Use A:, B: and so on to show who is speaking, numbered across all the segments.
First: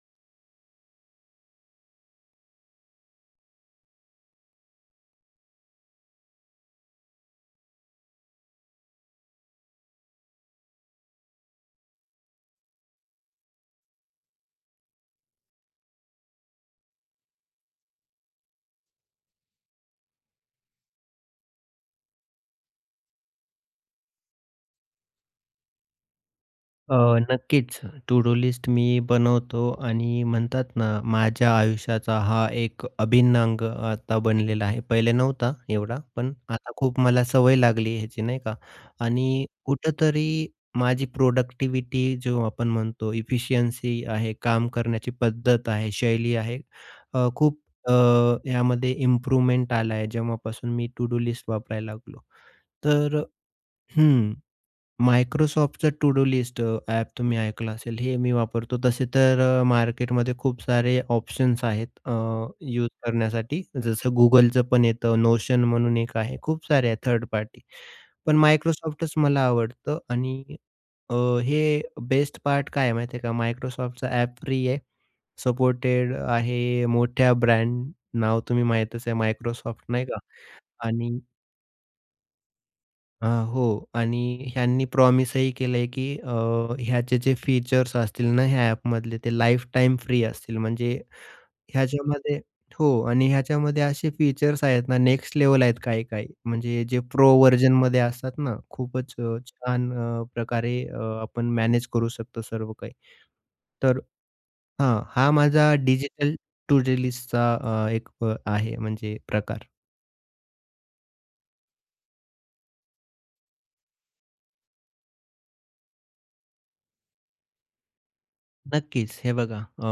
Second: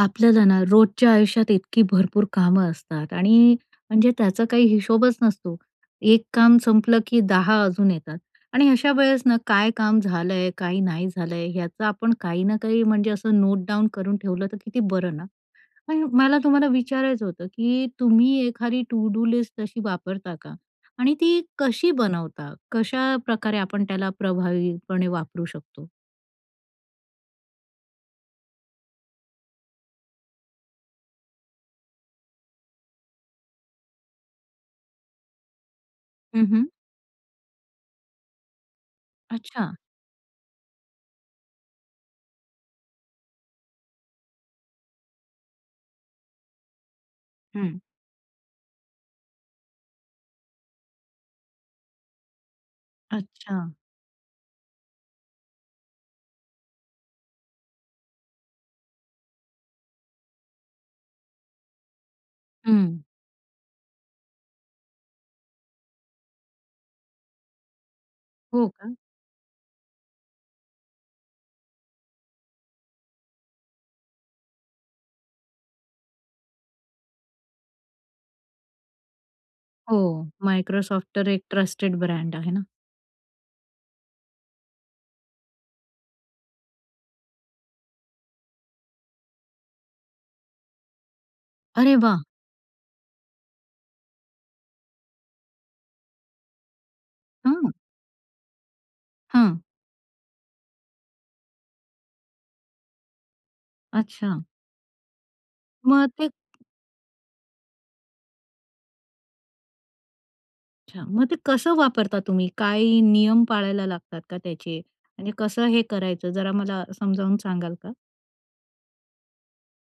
A: आपल्याला ना रोजच्या आयुष्यात इतकी भरपूर कामं असतात आणि म्हणजे त्याचा काही हिशोबच नसतो. एक काम संपलं, की 10 अजून येतात. आणि अशावेळेस ना काय काम झालं आहे? काय नाही झालं आहे? याचा आपण काही ना काही म्हणजे असं नोटडाउन करून ठेवलं तर किती बरं ना. आणि मला तुम्हाला विचारायचं होतं, की तुम्ही एखादी टू-डू लिस्ट तशी वापरता का? आणि ती कशी बनवता? कशा प्रकारे आपण त्याला प्रभावीपणे वापरू शकतो?
B: अ, नक्कीच. टू-डू लिस्ट मी बनवतो आणि म्हणतात ना माझ्या आयुष्याचा हा एक अभिन्न अंग आता बनलेला आहे. पहिले नव्हता एवढा पण
A: हं, हं.
B: आता खूप मला सवय लागली ह्याची. नाही का आणि
A: अच्छा.
B: कुठेतरी माझी प्रोडक्टिविटी जो आपण म्हणतो इफिशियन्सी आहे, काम करण्याची पद्धत आहे, शैली आहे. अ, खूप
A: हं.
B: अ, यामध्ये इम्प्रूवमेंट आला आहे जेव्हापासून मी टू-डू लिस्ट वापरायला लागलो. तर अ
A: अच्छा.
B: हं, Microsoftचा टू डू लिस्ट अ, ॲप तुम्ही ऐकलं असेल हे मी वापरतो. तसे तर अ, मार्केटमध्ये खूप सारे ऑप्शन्स आहेत अ, यूज
A: हं.
B: करण्यासाठी जसं Googleचंपण येतं. Notion म्हणून एक आहे. खूप सारे आहे थर्ड पार्टी. पण
A: हो का?
B: Microsoftच मला आवडतं आणि अ, हे बेस्ट पार्ट काय आहे माहिती आहे का? Microsoftचा ॲप फ्री आहे. सपोर्टेड आहे. मोठ्या ब्रँड नाव, तुम्ही माहीतच आहे Microsoft
A: हो.
B: नाही का
A: Microsoft
B: आणि
A: तर एक ट्रस्टेड ब्रँड आहे ना.
B: अ, हो आणि ह्यांनी प्रॉमिसही केलंय की अ, ह्याचे जे फीचर्स असतील ना ह्या ॲपमधले ते लाईफटाईम फ्री असतील, म्हणजे
A: अरे, वाह!
B: ह्याच्यामध्ये हो, आणि ह्याच्यामध्ये असे फीचर्स आहेत ना, नेक्स्ट लेव्हल आहेत काही-काही. म्हणजे जे प्रो
A: हं.
B: व्हर्जनमध्ये असतात ना, खूपच अ,
A: हं.
B: छान अ, प्रकारे अ, आपण मॅनेज करू शकतो सर्व काही. तर
A: अच्छा.
B: हां. हा माझा
A: मग ते
B: डिजिटल टू-डू लिस्टचा अ, एक आहे म्हणजे प्रकार.
A: अच्छा. मग ते कसं वापरता तुम्ही? काय नियम पाळायला लागतात का त्याचे आणि कसं हे करायचं जरा मला समजावून सांगाल का?
B: नक्कीच. हे बघा अ,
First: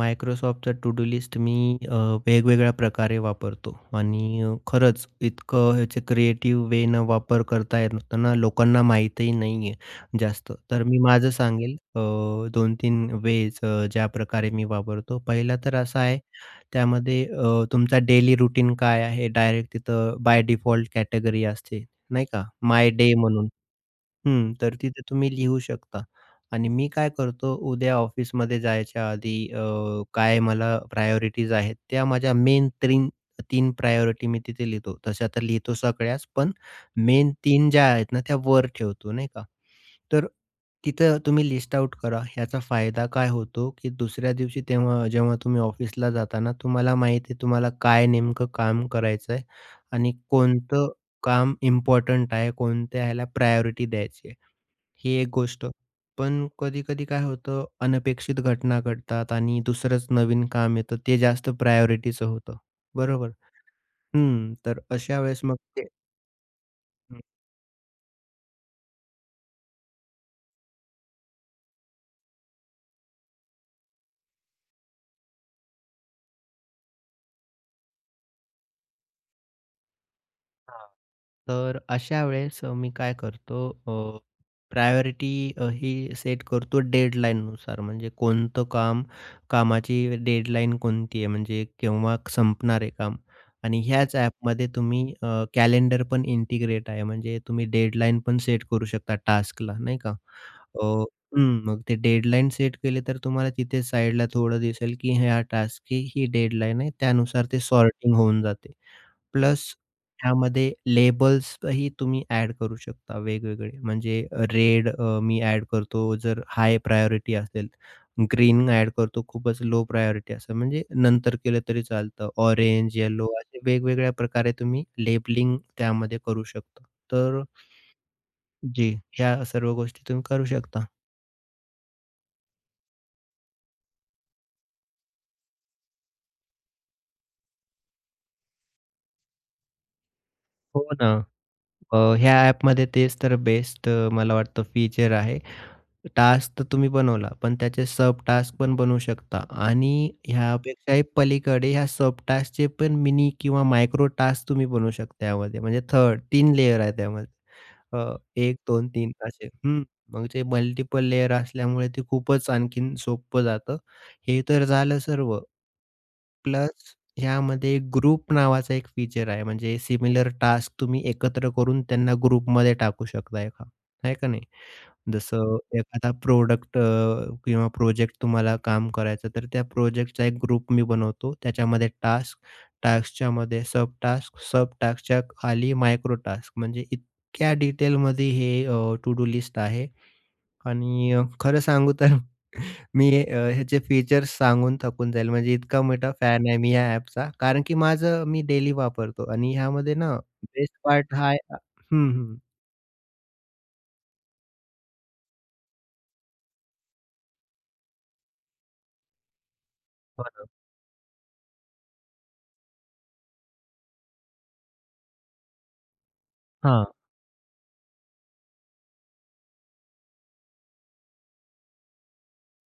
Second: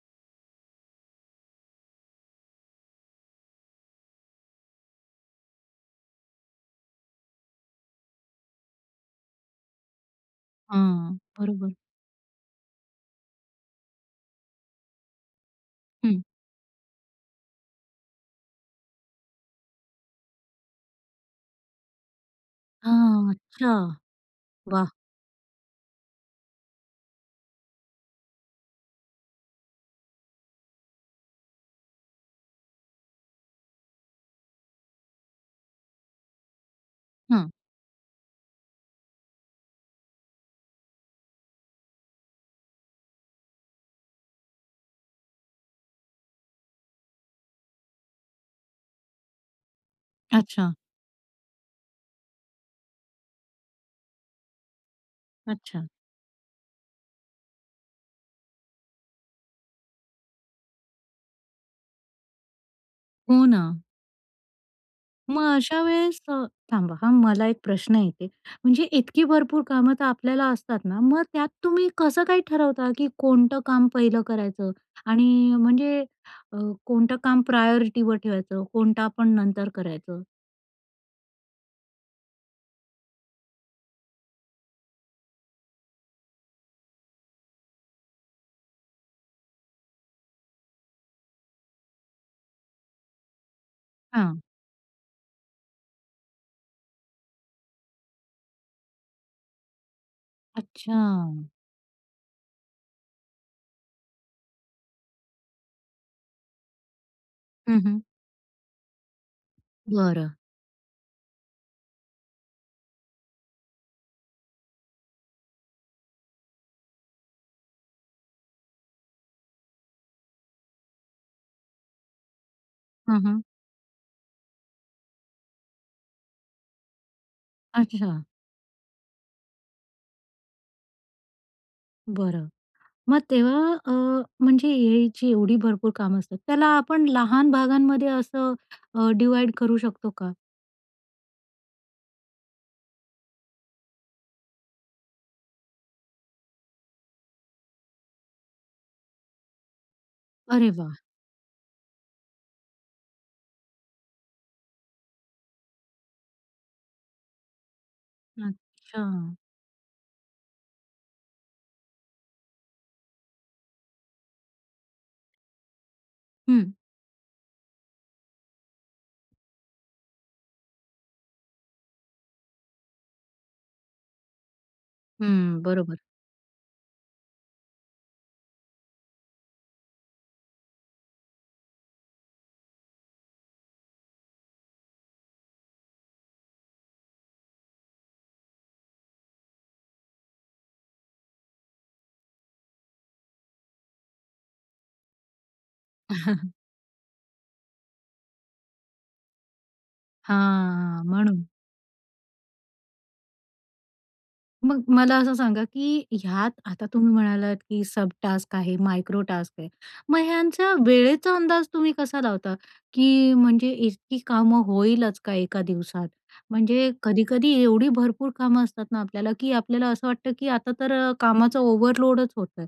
B: Microsoftचा टू-डू लिस्ट मी अ, वेगवेगळ्या प्रकारे वापरतो. आणि अ, खरंच इतकं याचे क्रिएटिव्ह वेनं वापर करता येते ना. लोकांना माहीतही नाही आहे जास्त. तर मी
A: हां.
B: माझं
A: बरोबर.
B: सांगेल, अ, 2-3 वेज ज्याप्रकारे मी वापरतो, पहिला तर असा आहे
A: हं.
B: त्यामध्ये अ, तुमचा डेली रूटीन काय आहे डायरेक्ट तिथं बाय डिफॉल्ट कॅटेगरी असते नाही का? माय डे
A: हां.
B: म्हणून.
A: अच्छा.
B: हं, तर
A: वाह!
B: तिथे तुम्ही लिहू शकता. आणि मी काय करतो? उद्या ऑफिसमध्ये जायच्या आधी अ, काय मला प्रायोरिटीज आहेत, त्या माझ्या मेन 3-3 प्रायोरिटी मी तिथे लिहितो. तशा तर लिहितो सगळ्याच. पण मेन
A: हं.
B: 3 ज्या आहेत ना त्या वर ठेवतो नाही का? तर तिथं तुम्ही लिस्ट आउट करा. याचा फायदा काय होतो की दुसऱ्या दिवशी तेव्हा जेव्हा तुम्ही ऑफिसला जाताना तुम्हाला माहीती आहे, तुम्हाला काय नेमकं काम करायचं आहे आणि
A: अच्छा.
B: कोणतं काम इम्पोर्टंट आहे? कोणत्या ह्याला प्रायोरिटी द्यायची आहे ही एक गोष्ट.
A: अच्छा.
B: पण कधी-कधी काय होतं अनपेक्षित घटना घडतात आणि दुसरंच नवीन काम येतं, ते जास्त प्रायोरिटीचं होतं बरोबर.
A: हो ना.
B: हं. तर अशा वेळेस
A: मग
B: मग
A: अशा
B: ते
A: वेळेस अ, ...थांबा हं,
B: हं.
A: मला एक प्रश्न येते, म्हणजे इतकी भरपूर कामं तर आपल्याला असतात ना मग त्यात तुम्ही कसं काही ठरवता की कोणतं काम पहिलं करायचं आणि म्हणजे अ, कोणतं काम प्रायोरिटीवर ठेवायचं, कोणतं आपण नंतर करायचं?
B: हां, तर अशा वेळेस अ, मी काय करतो अ, प्रायोरिटी अ, ही सेट करतो डेडलाईननुसार म्हणजे, कोणतं काम कामाची डेडलाईन कोणती आहे म्हणजे केव्हा संपणार आहे काम आणि ह्याच
A: हां.
B: ॲपमध्ये तुम्ही अ, कॅलेंडर पण इंटिग्रेट आहे, म्हणजे तुम्ही डेडलाईन पण सेट करू शकता टास्कला नाही का. अ,
A: अच्छा.
B: हं. मग ते डेडलाईन सेट केले तर तुम्हाला तिथे साईडला थोडं दिसेल की हा टास्कची ही डेडलाईन आहे. त्यानुसार ते
A: हं, हं.
B: सॉर्टिंग होऊन जाते प्लस
A: बरं.
B: त्यामध्ये लेबल्सही तुम्ही ॲड करू शकता वेगवेगळे म्हणजे, रेड अ, मी ॲड करतो, जर हाय प्रायोरिटी असेल, ग्रीन ॲड करतो, खूपच लो प्रायोरिटी असतं, म्हणजे नंतर केलं तरी चालतं ऑरेंज,
A: हं,
B: यलो
A: हं.
B: असे वेगवेगळ्या प्रकारे तुम्ही लेबलिंग त्यामध्ये करू शकतो. तर
A: अच्छा.
B: जी, ह्या सर्व गोष्टीतून करू शकता.
A: बरं, मग तेव्हा अ, म्हणजे एआयची एवढी भरपूर कामं असतात त्याला आपण लहान भागांमध्ये असं अ, डिव्हाईड करू शकतो का?
B: हो ना. अ, ह्या अ‍ॅपमध्ये तेच तर बेस्ट मला वाटतं फीचर आहे. टास्क तर तुम्ही बनवला पण त्याचे सबटास्क पण बनवू शकता. आणि
A: अरे वाह!
B: यापेक्षाही पलीकडे या सबटास्कचे पण मिनी किंवा मायक्रोटास्क तुम्ही बनवू शकता यामध्ये. म्हणजे 3rd 3 लेयर आहे त्यामध्ये अ, 1, 2, 3
A: अच्छा.
B: असे. मग जे मल्टिपल लेयर असल्यामुळे ते खूपच आणखीन सोपं जातं. हे तर झालं सर्व,
A: हं.
B: प्लस ह्यामध्ये ग्रुप नावाचा एक फीचर आहे. म्हणजे सिमिलर टास्क तुम्ही एकत्र करून त्यांना ग्रुपमध्ये टाकू शकता एका, आहे का नाही. जसं
A: हं, बरोबर.
B: एखादा प्रॉडक्ट अ, किंवा प्रोजेक्ट तुम्हाला काम करायचं, तर त्या प्रोजेक्टचा एक ग्रुप मी बनवतो. त्याच्यामध्ये टास्क टास्कच्यामध्ये सबटास्क, सबटास्कच्या खाली मायक्रोटास्क म्हणजे इतक्या डिटेलमध्ये हे अ, टू डू लिस्ट आहे. आणि अ, खरं सांगू तर, मी अ, ह्याचे फीचर्स सांगून थकून जाईल म्हणजे इतका मोठा फॅन आहे मी या अ‍ॅपचा. कारण की माझं मी डेली वापरतो आणि ह्यामध्ये ना बेस्ट
A: हां.
B: पार्ट हा आहे
A: म्हणून.
B: हं, हं.
A: मग मला असं सांगा, की ह्यात आता तुम्ही म्हणालात, की सब-टास्क आहे मायक्रो-टास्क आहे. मग
B: बरं.
A: ह्यांचा वेळेचा अंदाज तुम्ही कसा लावता, की म्हणजे इतकी कामं होईलच का एका दिवसात? म्हणजे
B: हां.
A: कधी-कधी एवढी भरपूर कामं असतात ना आपल्याला, की आपल्याला असं वाटतं, की आता तर अ, कामाचा ओव्हरलोडच होतंय.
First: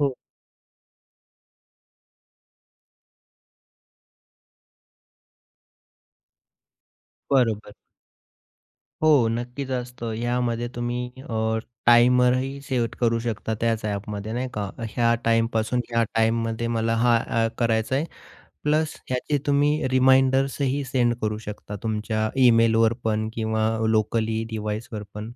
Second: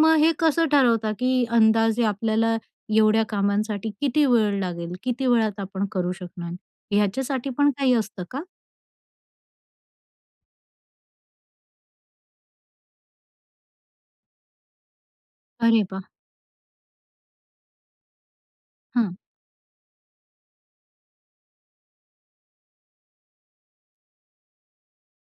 B: हो.
A: हे कसं ठरवता, की अंदाजे आपल्याला एवढ्या कामांसाठी किती वेळ लागेल? किती वेळात आपण करू शकणार? ह्याच्यासाठी पण
B: बरोबर.
A: काही असतं का?
B: हो, नक्कीच असतं. ह्यामध्ये तुम्ही अ, टाइमरही सेट करू शकता त्याच ॲपमध्ये. नाही का? ह्या टाईमपासून
A: अरे
B: ह्या
A: वाह!
B: टाईममध्ये मला हा अ, करायचा आहे. प्लस
A: हं.
B: ह्याची तुम्ही रिमाइंडर्सही सेंड करू शकता तुमच्या ईमेलवर पण किंवा लोकली डिव्हाइसवर पण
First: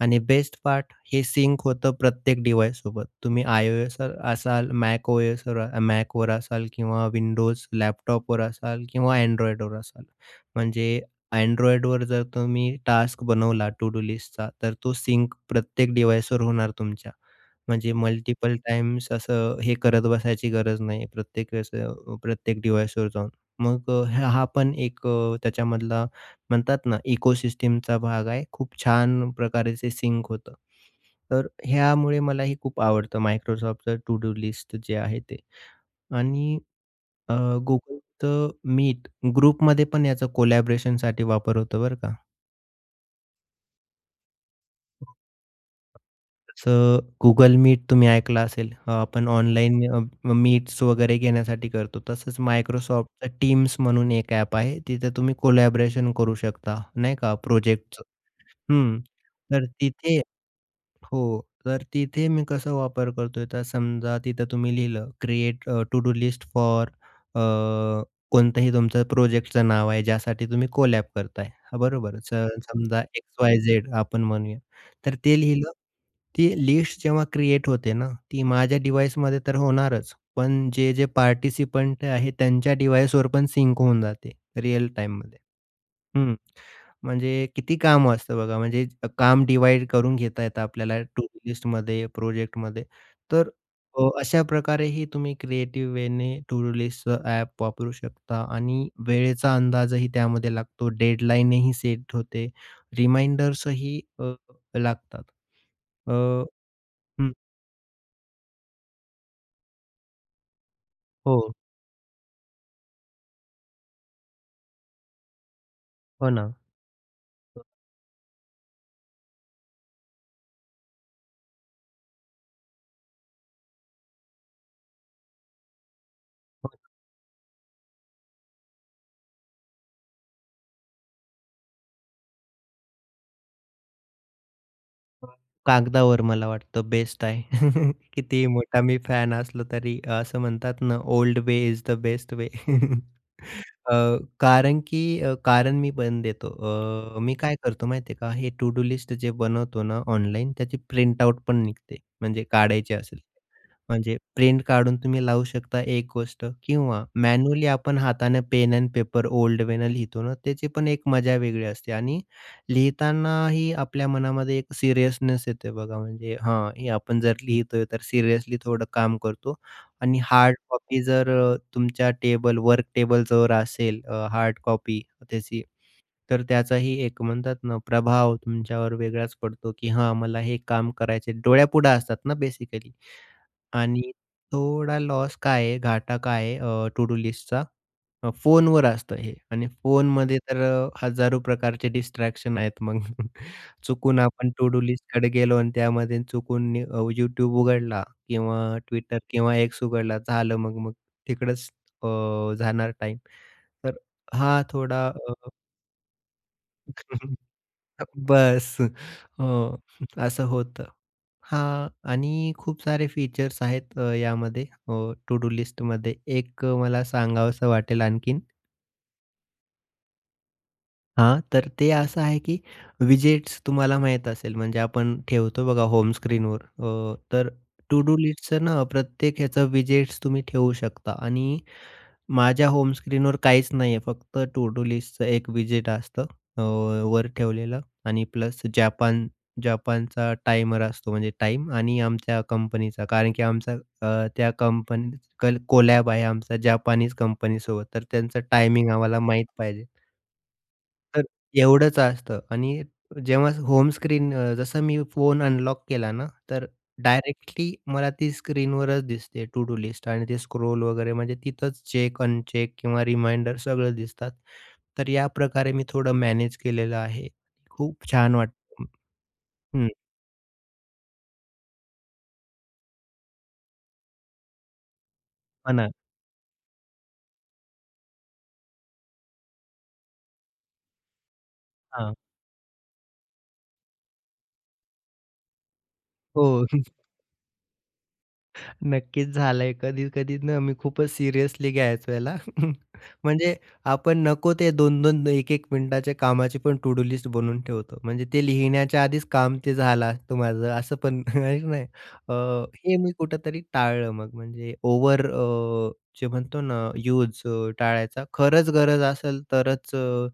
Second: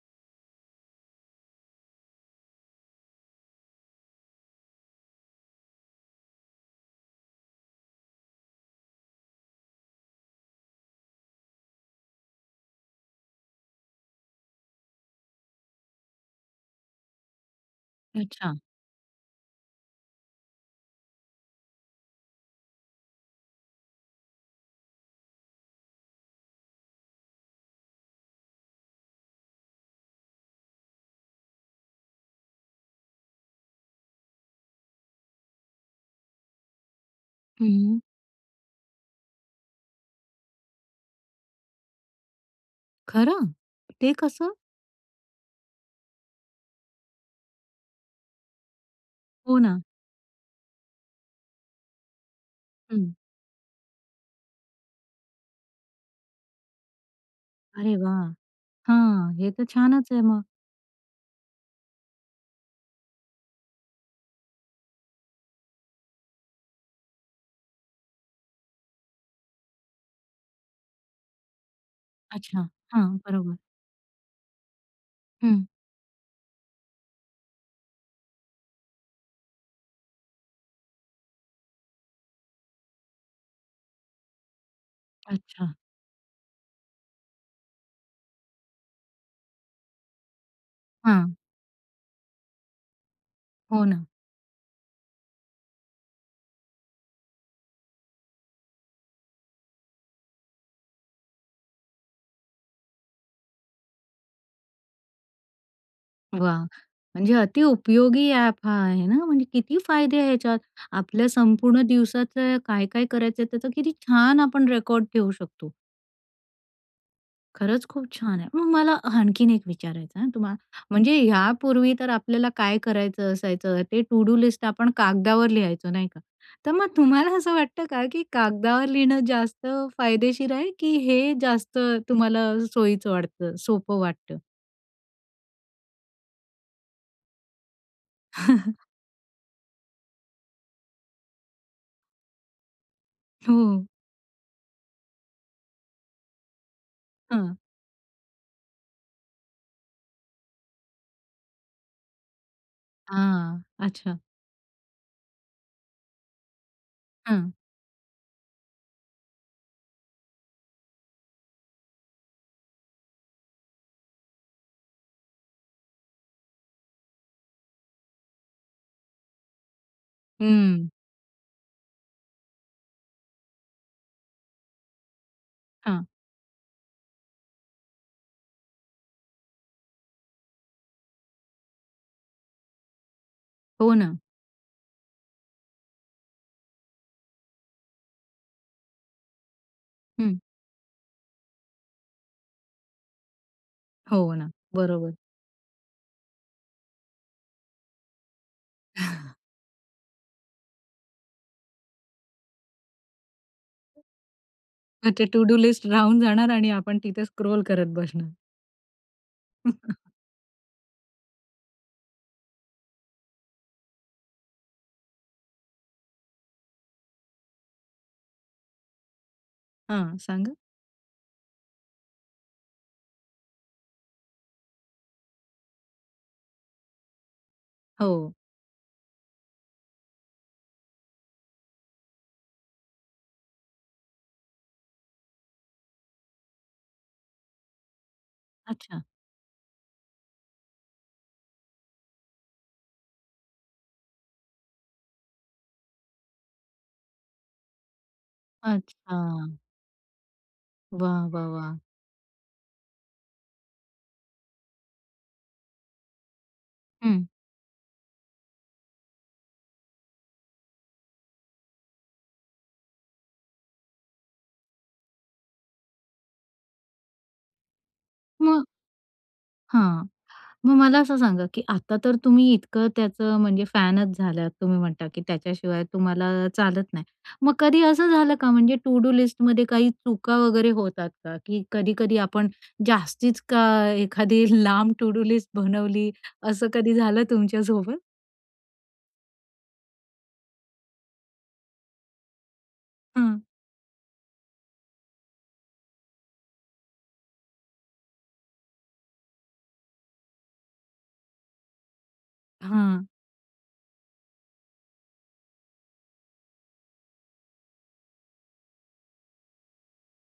B: आणि बेस्ट पार्ट हे सिंक होतं प्रत्येक डिव्हाइससोबत. तुम्ही iOSवर असाल, MacOS Macवर असाल किंवा Windows लॅपटॉपवर असाल किंवा Androidवर असाल, म्हणजे Androidवर जर तुम्ही टास्क बनवला टू-डू लिस्टचा, तर तो सिंक प्रत्येक डिव्हाइसवर होणार तुमच्या. म्हणजे मल्टिपल
A: अच्छा.
B: टाईम्स असं हे करत बसायची गरज नाही प्रत्येक वेळेस अ, प्रत्येक डिव्हाइसवर जाऊन. मग अ, ह हा पण एक अ, त्याच्यामधला म्हणतात ना इकोसिस्टमचा भाग आहे. खूप छान प्रकारे ते सिंक होतं. तर ह्यामुळे मलाही खूप आवडतं Microsoftचं टू-डू लिस्ट जे आहे ते. आणि अ,
A: हं, हं.
B: Googleचं Meet ग्रुपमध्ये पण याचा कोलॅबरेशनसाठी वापर होतो बरं का.
A: खरं? ते कसं?
B: तसं Google मीट तुम्ही ऐकलं असेल. आपण
A: हो
B: ऑनलाईन
A: ना.
B: अ, मीट्स वगैरे घेण्यासाठी करतो तसंच
A: हं.
B: Microsoftचं टीम्स म्हणून एक ॲप आहे तिथं तुम्ही कोलॅबोरेशन करू शकता नाही का?
A: अरे
B: प्रोजेक्टचं.
A: वाह!
B: हं
A: हं. हे तर
B: तर
A: छानच
B: तिथे
A: आहे मग.
B: हो तर तिथे मी कसा वापर करतोय? तर समजा तिथं तुम्ही लिहिलं create to do list for a, कोणताही तुमचा प्रोजेक्टचं नाव आहे. ज्यासाठी तुम्ही कोलॅब करताय हां, बरोबर तर
A: अच्छा.
B: समजा
A: हां, बरोबर.
B: एक्स-वाय-झेड आपण म्हणूया. तर ते
A: हं.
B: लिहिलं, ती लिस्ट जेव्हा क्रिएट होते ना, ती माझ्या डिव्हाइसमध्ये तर होणारच पण जे-जे पार्टिसिपंट आहेत त्यांच्या डिव्हाइसवर पण सिंक होऊन जाते रिअल टाईममध्ये
A: अच्छा.
B: हं. म्हणजे किती कामं असतं बघा, म्हणजे काम डिव्हाईड करून घेता येतं आपल्याला,
A: हां.
B: टूडू लिस्टमध्ये, प्रोजेक्टमध्ये. तर
A: हो ना.
B: अ, अशाप्रकारेही तुम्ही क्रिएटिव्ह वेने टूडू लिस्टचं ॲप वापरू शकता आणि वेळेचा अंदाजही त्यामध्ये लागतो, डेडलाईनही सेट होते, रिमाइंडर्सही अ, लागतात. अ,
A: वाह!
B: हं.
A: म्हणजे अति उपयोगी ॲप हा आहे ना, म्हणजे किती फायदे आहेत याच्यात. आपल्या
B: हो.
A: संपूर्ण दिवसाचं काय-काय करायचंय? त्याचा किती छान आपण रेकॉर्ड ठेवू शकतो.
B: हो ना.
A: खरंच खूप छान आहे. मग मला अ, हं आणखीन एक विचारायचं आहे हं तुम्हाला. म्हणजे ह्यापूर्वी तर आपल्याला काय करायचं असायचं ते टू-डू लिस्ट आपण कागदावर लिहायचो नाही का? तर मग तुम्हाला असं वाटतं का की कागदावर लिहणं जास्त फायदेशीर आहे की हे जास्त तुम्हाला सोयीचं वाटतं, सोपं वाटतं?
B: कागदावर मला वाटतं बेस्ट आहे. कितीही मोठा मी फॅन असलो तरी, असं म्हणतात ना old way is the best way.
A: हो.
B: अ, कारण की अ, कारण मी पण देतो. अ, मी
A: हं.
B: काय करतो माहिती आहे का, हे टू-डू लिस्ट जे बनवतो ना ऑनलाईन, त्याची प्रिंट आउट पण निघते, म्हणजे काढायची असेल.
A: हां,
B: म्हणजे
A: अच्छा.
B: प्रिंट काढून तुम्ही लावू शकता एक गोष्ट किंवा
A: हं.
B: मॅन्युअली आपण हातानं पेन अन पेपर ओल्ड वेनं लिहितो ना त्याची पण एक मजा वेगळी असते आणि लिहितानाही आपल्या मनामध्ये एक सीरीयसनेस येतंय बघा म्हणजे हां, हे आपण जर लिहितोय तर सिरीयसली थोडं काम करतो आणि हार्ड
A: हं.
B: कॉपी जर अ, तुमच्या टेबल वर्क टेबलवर असेल अ, हार्ड कॉपी त्याची,
A: हां.
B: तर त्याचाही एक म्हणतात ना प्रभाव तुमच्यावर वेगळाच पडतो की हां, मला हे काम करायचं आहे. डोळ्यापुढं असतात ना बेसिकली
A: हो
B: आणि
A: ना.
B: थोडा लॉस काय आहे, घाटा काय आहे अ, टू-डू लिस्टचा, अ, फोनवर असतं हे आणि फोनमध्ये
A: हं.
B: तर अ, हजारो प्रकारचे डिस्ट्रॅक्शन आहेत. मग चुकून
A: हो
B: आपण
A: ना.
B: टू-डू
A: बरोबर.
B: लिस्टकडे गेलो आणि त्यामध्ये चुकून अ, YouTube उघडला किंवा Twitter किंवा X उघडला, झालं मग-मग तिकडंच अ, जाणार टाईम. तर हां, थोडा
A: मग ते
B: अ
A: टू-डू लिस्ट राहून जाणार आणि आपण तिथे स्क्रोल करत बसणार.
B: बस अ, असं होतं. हां आणि खूप सारे फीचर्स आहेत अ, यामध्ये अ, टू-डू लिस्टमध्ये. एक मला सांगावसं वाटेल आणखीन.
A: हां, सांगा.
B: हां. तर ते असं आहे की व्हिजिट्स तुम्हाला माहीत असेल, म्हणजे आपण ठेवतो बघा होम स्क्रीनवर अ, तर टू डू
A: हो.
B: लिस्टचं ना, प्रत्येक ह्याचं व्हिजिट्स तुम्ही ठेवू शकता. आणि माझ्या होम स्क्रीनवर काहीच नाही आहे फक्त टू डू लिस्टचं एक व्हिजिट असतं. अ, वर ठेवलेलं आणि प्लस
A: अच्छा.
B: जापान जापानचा टायमर असतो म्हणजे टाईम आणि आमच्या कंपनीचा. कारण की आमचा अ, त्या कंपनी कल कोलॅब आहे आमचा जापानीज कंपनीसोबत तर त्यांचं टायमिंग आम्हाला माहीत
A: अच्छा.
B: पाहिजे. तर
A: वाह, वाह, वाह!
B: एवढंच असतं. आणि जेव्हा होम स्क्रीन अ, जसं मी फोन अनलॉक केला ना, तर
A: हं.
B: डायरेक्टली मला ती स्क्रीनवरच दिसते टू डू लिस्ट आणि ते स्क्रोल वगैरे म्हणजे तिथंच चेक, अनचेक किंवा रिमाइंडर सगळं दिसतात. तर याप्रकारे मी थोडं मॅनेज केलेलं आहे. खूप छान
A: म
B: वाटतं. हं.
A: हां. मग मला असं सांगा? की आता तर तुम्ही इतकं त्याचं म्हणजे फॅनच झालात तुम्ही म्हणता की
B: हो
A: त्याच्याशिवाय
B: ना.
A: तुम्हाला चालत नाही. मग कधी असं झालं का? म्हणजे तो टू डू लिस्टमध्ये काही चुका वगैरे होतात का? की
B: हां.
A: कधी-कधी आपण जास्तीच का एखादी लांब टू डू लिस्ट बनवली,
B: हो.
A: असं कधी झालं तुमच्यासोबत?
B: नक्कीच, झालंय कधी-कधी ना, मी खूपच सिरियसली घ्यायचो ह्याला.
A: हं.
B: म्हणजे आपण नको ते 2-2 1-1 मिनिटांच्या कामाची पण टू-डू लिस्ट बनवून ठेवतो. म्हणजे ते लिहिण्याच्या आधीच काम ते झालं असतं माझं असं पण आहे की नाही. अ, हे
A: हां.
B: मी कुठेतरी टाळलं मग, म्हणजे ओव्हर अ, जे म्हणतो ना, यूज अ, टाळायचा. खरंच गरज असेल तरच अ,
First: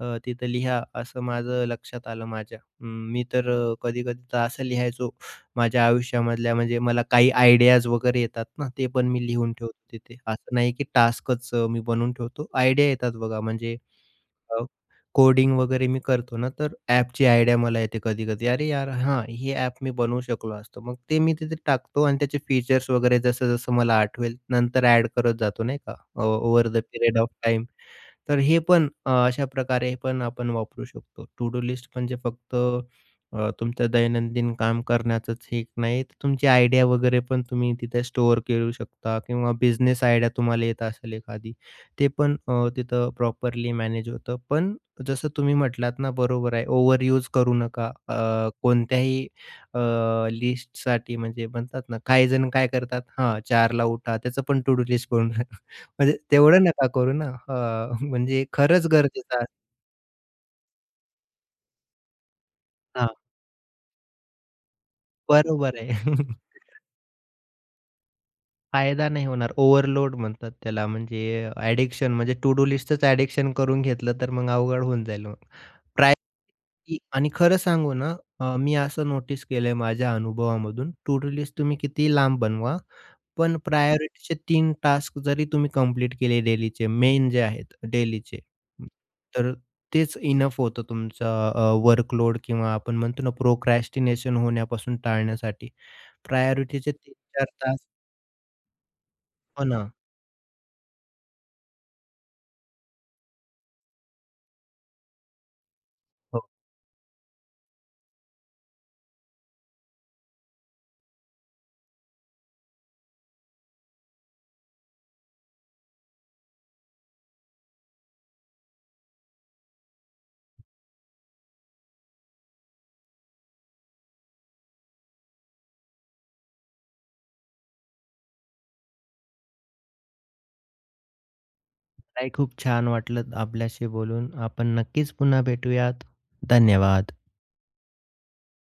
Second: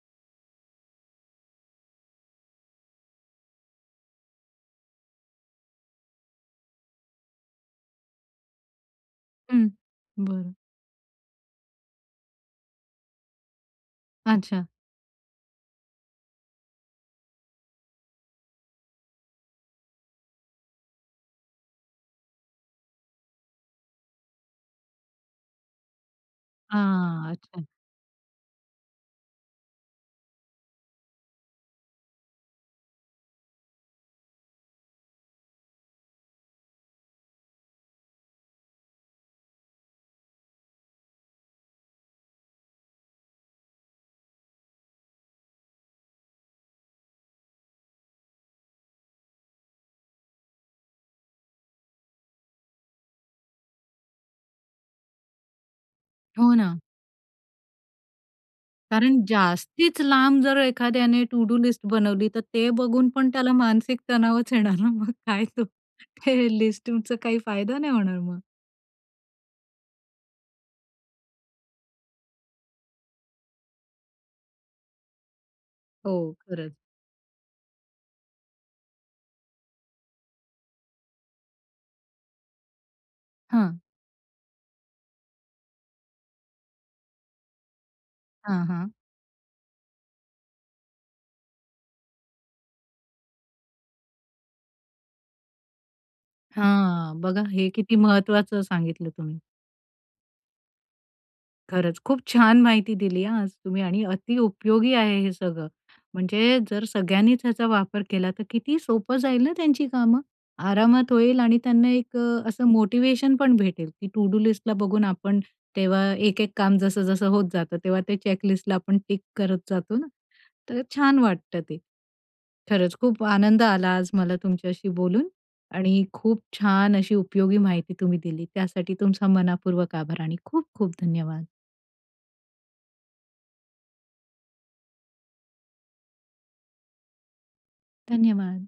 B: अ, तिथे लिहा असं माझं लक्षात आलं माझ्या. अ, मी तर अ, कधी-कधी तर असं लिहायचो माझ्या आयुष्यामधल्या म्हणजे मला काही आयडियाज वगैरे येतात ना, ते पण मी लिहून
A: हं.
B: ठेवतो तिथे
A: बरं.
B: असं नाही की टास्कच मी बनवून ठेवतो. आयडिया येतात बघा म्हणजे अ,
A: अच्छा.
B: कोडिंग वगैरे मी करतो ना, तर ॲपची आयडिया मला येते कधी-कधी. अरे, यार हां, ही ॲप मी बनवू शकलो असतो. मग ते मी तिथे टाकतो आणि त्याचे फीचर्स वगैरे जसं जसं मला आठवेल नंतर ॲड करत जातो नाही का. अ, ओव्हर द पिरियड ऑफ
A: हां, अच्छा.
B: टाईम. तर हे पण अ, अशा प्रकारे पण आपण वापरू शकतो. टू-डू लिस्ट म्हणजे फक्त अ, तुमच्या दैनंदिन काम करण्याचंच हे एक नाही, तर तुमची आयडिया वगैरे पण तुम्ही तिथे स्टोअर करू शकता किंवा बिझनेस आयडिया तुम्हाला येत असेल एखादी, ते पण अ, तिथे प्रॉपरली मॅनेज होतं. पण जसं तुम्ही म्हटलात ना, बरोबर आहे. ओव्हर यूज करू नका अ, कोणत्याही अ, लिस्टसाठी म्हणजे म्हणतात ना, काही जण काय करतात हां, 4 ला उठा त्याचं पण टू-डू लिस्ट करून ठेवतात. म्हणजे
A: हो
B: तेवढं
A: ना.
B: नका करू ना, हां, म्हणजे खरंच
A: कारण
B: गरजेचं
A: जास्तीच लांब जर एखाद्याने टू-डू लिस्ट बनवली तर ते बघून
B: हां.
A: पण त्याला मानसिक तणावच येणार ना. मग काय तो
B: बरोबर आहे.
A: ते लिस्टिंगचा तुमचा काही फायदा नाही होणार मग.
B: फायदा नाही होणार ओव्हरलोड म्हणतात त्याला म्हणजे अ, ॲडिक्शन म्हणजे टू-डू लिस्टच ॲडिक्शन करून घेतलं तर मग अवघड होऊन जाईल. मग
A: हो,
B: प्रायोरिटी
A: खरंच.
B: आणि खरं सांगू ना अ, मी असं नोटीस केलंय माझ्या अनुभवामधून टू-डू लिस्ट तुम्ही कितीही लांब बनवा पण
A: हां.
B: प्रायोरिटीचे 3 टास्क जरी तुम्ही कंप्लीट केले डेलीचे मेन जे आहेत डेलीचे
A: हां,
B: हं,
A: हां.
B: तर तेच इनअफ होतं तुमचं अ, वर्क लोड किंवा आपण म्हणतो ना प्रोक्रास्टिनेशन होण्यापासून टाळण्यासाठी प्रायोरिटीचे तीन
A: हां, बघा
B: चार
A: हे
B: तास
A: किती महत्त्वाचं सांगितलं तुम्ही.
B: हो ना.
A: खरंच खूप छान माहिती दिली हा आज तुम्ही आणि अति उपयोगी आहे हे सगळं.
B: हो.
A: म्हणजे जर सगळ्यांनीच ह्याचा वापर केला तर किती सोपं जाईल ना त्यांची कामं आरामात होईल आणि त्यांना एक अ, असं मोटिव्हेशन पण भेटेल, की टू-डू लिस्टला बघून आपण तेव्हा एक-एक काम जसं-जसं होत जातं तेव्हा ते चेक लिस्टला आपण टिक करत जातो ना, तर छान वाटतं ते. खरंच खूप आनंद आला आज मला तुमच्याशी बोलून आणि खूप छान अशी उपयोगी माहिती तुम्ही दिली त्यासाठी तुमचा मनःपूर्वक आभार आणि खूप-खूप धन्यवाद.
B: मलाही खूप छान वाटलं आपल्याशी बोलून. आपण नक्कीच पुन्हा भेटूयात. धन्यवाद.
A: धन्यवाद.